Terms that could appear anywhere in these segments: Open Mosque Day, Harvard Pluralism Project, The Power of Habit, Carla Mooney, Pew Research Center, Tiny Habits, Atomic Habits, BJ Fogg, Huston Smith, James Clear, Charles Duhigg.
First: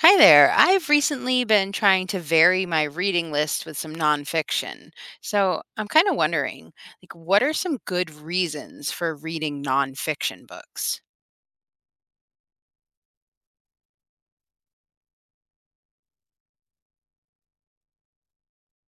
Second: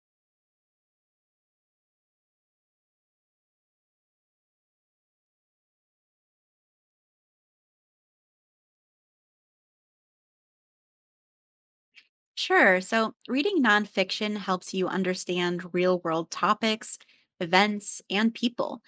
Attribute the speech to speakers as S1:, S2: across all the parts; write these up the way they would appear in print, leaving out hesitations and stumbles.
S1: Hi there. I've recently been trying to vary my reading list with some nonfiction. So I'm kind of wondering, like, what are some good reasons for reading nonfiction books?
S2: Sure. So, reading nonfiction helps you understand real world topics, events, and people.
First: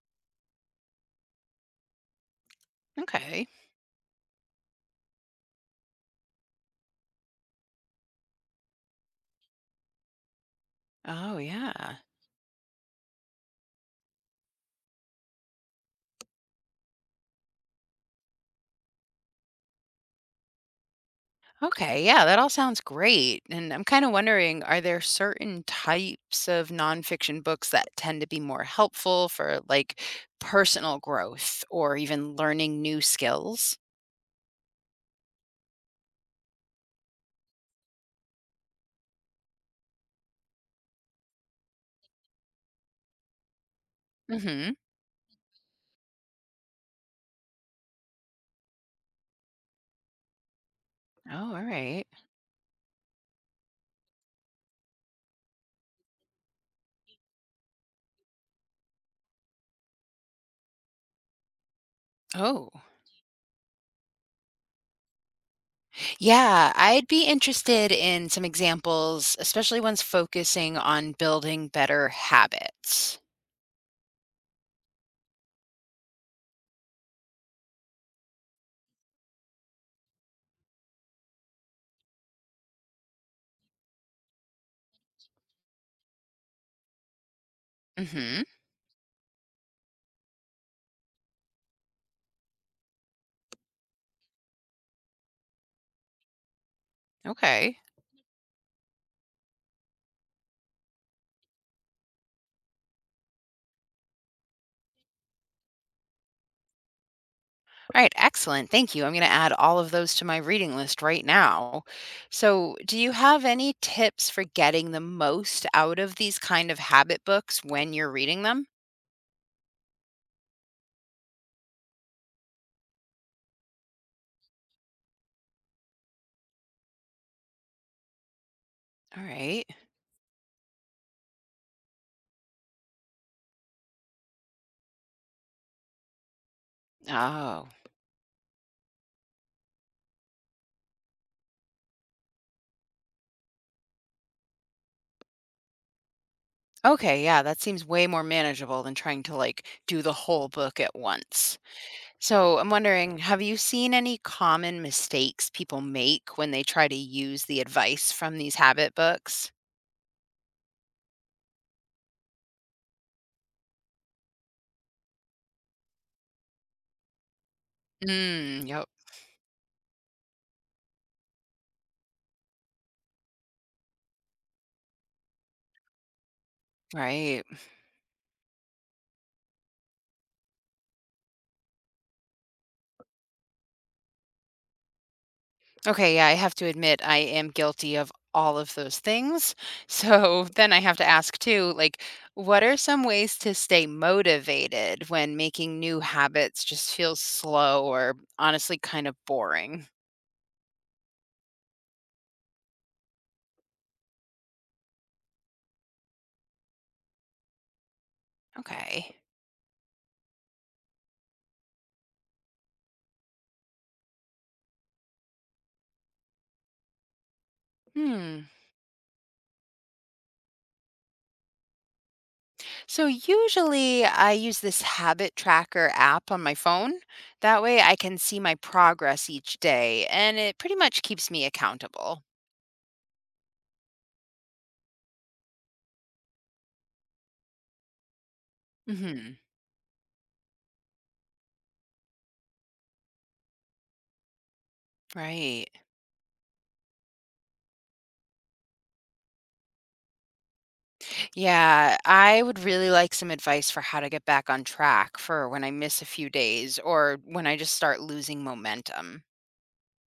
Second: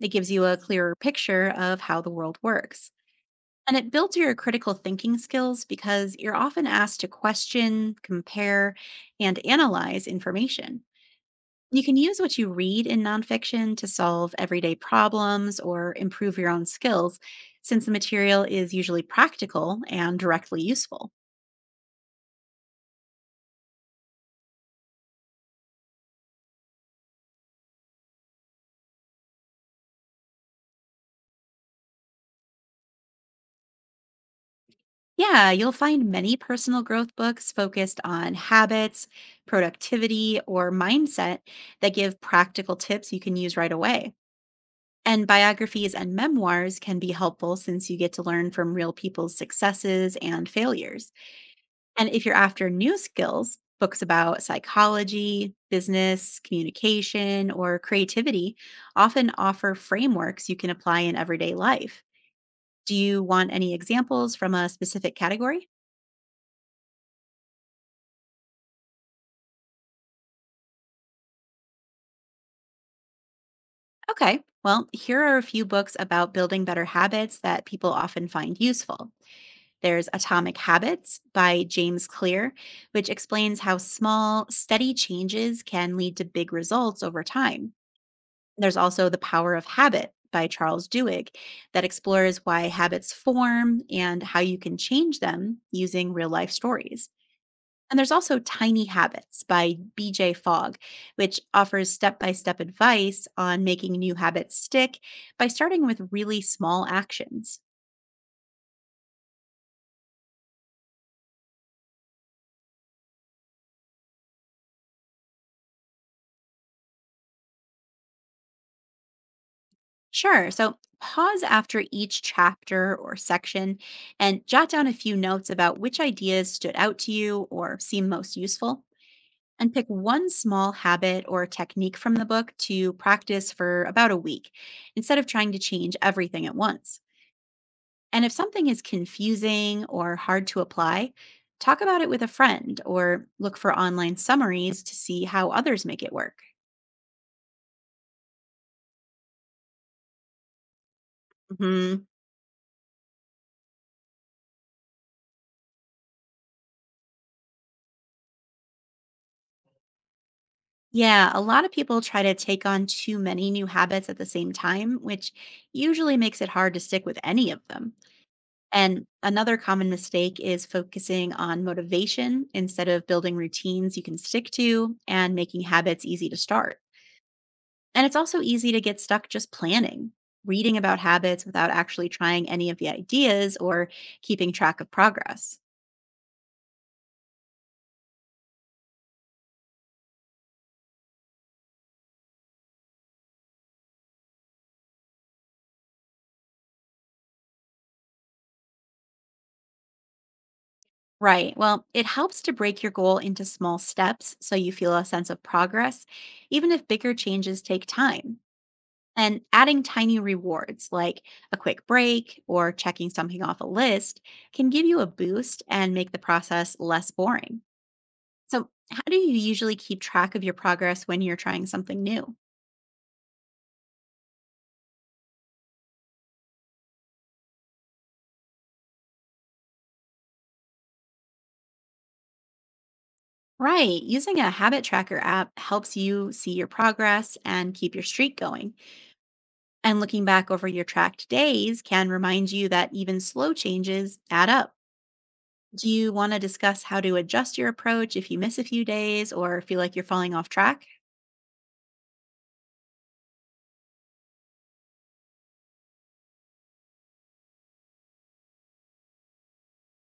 S2: It gives you a clearer picture of how the world works.
S1: Okay.
S2: And it builds your critical thinking skills because you're often asked to question, compare, and analyze information.
S1: Oh,
S2: You can
S1: yeah.
S2: use what you read in nonfiction to solve everyday problems or improve your own skills, since the material is usually practical and directly useful.
S1: Okay, yeah, that all sounds great. And I'm kind of wondering, are there certain types of nonfiction books that tend to be more helpful for like personal growth or even learning new skills?
S2: Yeah, you'll find many personal growth books focused on habits, productivity, or mindset that give practical tips you can use right away.
S1: Mm hmm.
S2: And biographies and memoirs can be helpful since you get to learn from real people's successes and failures.
S1: Oh, all right.
S2: And if you're after new skills, books about psychology, business, communication, or creativity often offer frameworks you can apply in everyday life.
S1: Oh.
S2: Do you want any examples from a specific category?
S1: Yeah, I'd be interested in some examples, especially ones focusing on building better habits.
S2: Okay, well, here are a few books about building better habits that people often find useful. There's Atomic Habits by James Clear, which explains how small, steady changes can lead to big results over time.
S1: Mhm.
S2: There's also The Power of Habit by Charles Duhigg that explores why habits form and how you can change them using real life stories.
S1: Okay.
S2: And there's also Tiny Habits by BJ Fogg, which offers step by step advice on making new habits stick by starting with really small actions.
S1: All right, excellent. Thank you. I'm going to add all of those to my reading list right now. So, do you have any tips for getting the most out of these kind of habit books when you're reading them?
S2: Sure, so pause after each chapter or section and jot down a few notes about which ideas stood out to you or seem most useful.
S1: All right.
S2: And pick one small habit or technique from the book to practice for about a week instead of trying to change everything at once.
S1: Oh.
S2: And if something is confusing or hard to apply, talk about it with a friend or look for online summaries to see how others make it work.
S1: Okay, yeah, that seems way more manageable than trying to do the whole book at once.
S2: Hmm.
S1: So I'm wondering, have you seen any common mistakes people make when they try to use the advice from these habit books?
S2: Yeah, a lot of people try to take on too many new habits at the same time, which usually makes it hard to stick with any of them.
S1: Mm, yep,
S2: And another common mistake is focusing on motivation instead of building routines you can stick to and making habits easy to start.
S1: right.
S2: And it's also easy to get stuck just planning, reading about habits without actually trying any of the ideas or keeping track of progress.
S1: Okay, yeah, I have to admit I am guilty of all of those things. So then I have to ask too, like, what are some ways to stay motivated when making new habits just feels slow or honestly kind of boring?
S2: Right. Well, it helps to break your goal into small steps so you feel a sense of progress, even if bigger changes take time.
S1: Okay.
S2: And adding tiny rewards like a quick break or checking something off a list can give you a boost and make the process less boring.
S1: Hmm.
S2: So, how do you usually keep track of your progress when you're trying something new?
S1: So usually I use this habit tracker app on my phone. That way I can see my progress each day and it pretty much keeps me accountable.
S2: Right. Using a habit tracker app helps you see your progress and keep your streak going.
S1: Mhm.
S2: And looking back over your tracked days can remind you that even slow changes add up.
S1: Right.
S2: Do you want to discuss how to adjust your approach if you miss a few days or feel like you're falling off track?
S1: Yeah, I would really like some advice for how to get back on track for when I miss a few days or when I just start losing momentum.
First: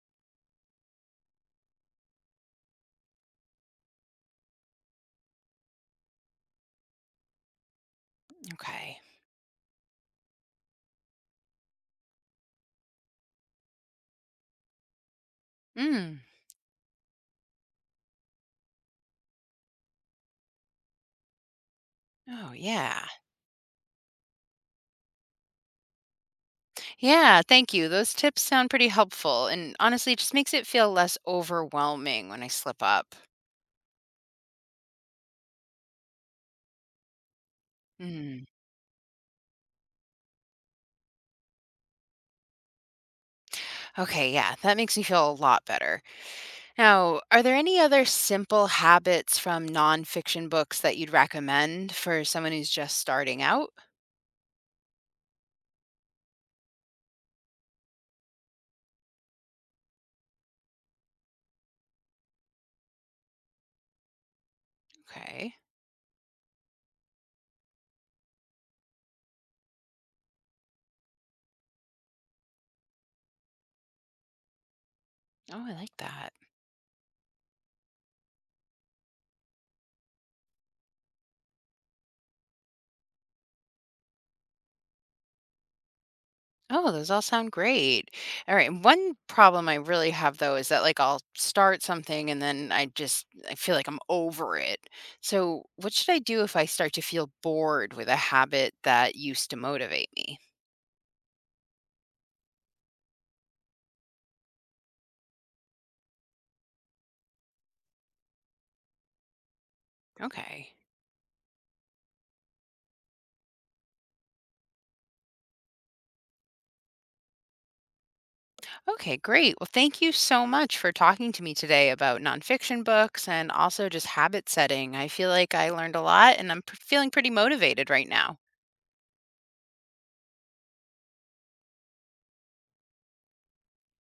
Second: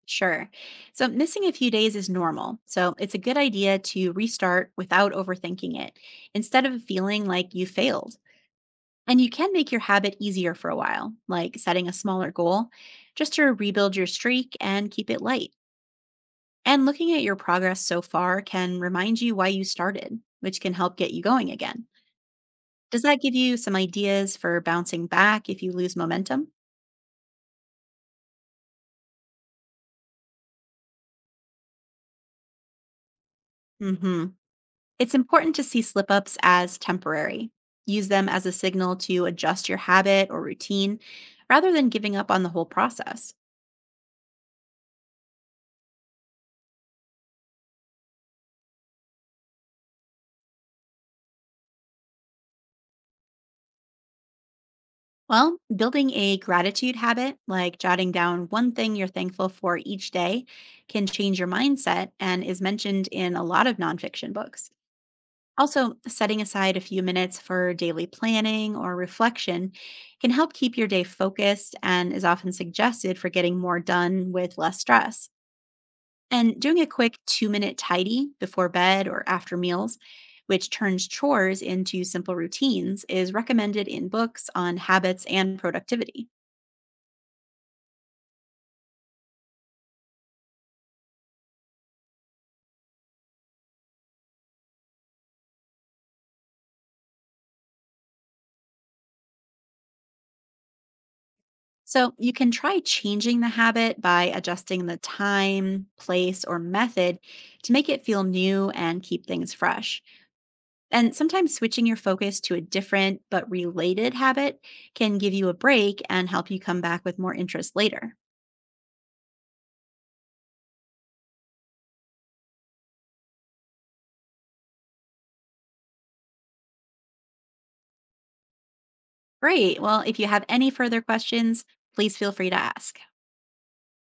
S2: Sure. So, missing a few days is normal. So, it's a good idea to restart without overthinking it instead of feeling like you failed.
S1: Okay.
S2: And you can make your habit easier for a while, like setting a smaller goal just to rebuild your streak and keep it light.
S1: Mm.
S2: And looking at your progress so far can remind you why you started, which can help get you going again.
S1: Oh,
S2: Does
S1: yeah.
S2: that give you some ideas for bouncing back if you lose momentum?
S1: Yeah, thank you. Those tips sound pretty helpful and honestly it just makes it feel less overwhelming when I slip up.
S2: Hmm. It's important to see slip ups as temporary. Use them
S1: Mm.
S2: as a signal to adjust your habit or routine rather than giving up on the whole process.
S1: Okay, yeah, that makes me feel a lot better. Now, are there any other simple habits from nonfiction books that you'd recommend for someone who's just starting out?
S2: Well, building a gratitude habit, like jotting down one thing you're thankful for each day, can change your mindset and is mentioned in a lot of nonfiction books.
S1: Okay.
S2: Also, setting aside a few minutes for daily planning or reflection can help keep your day focused and is often suggested for getting more done with less stress.
S1: Oh, I like that.
S2: And doing a quick 2 minute tidy before bed or after meals, which turns chores into simple routines, is recommended in books on habits and productivity.
S1: Oh, those all sound great. All right. And one problem I really have though is that I'll start something and then I feel like I'm over it. So, what should I do if I start to feel bored with a habit that used to motivate me?
S2: So you can try changing the habit by adjusting the time, place, or method to make it feel new and keep things fresh.
S1: Okay.
S2: And sometimes switching your focus to a different but related habit can give you a break and help you come back with more interest later.
S1: Okay, great. Well, thank you so much for talking to me today about nonfiction books and also just habit setting. I feel like I learned a lot and feeling pretty motivated right now.
S2: Great. Well, if you have any further questions, please feel free to ask.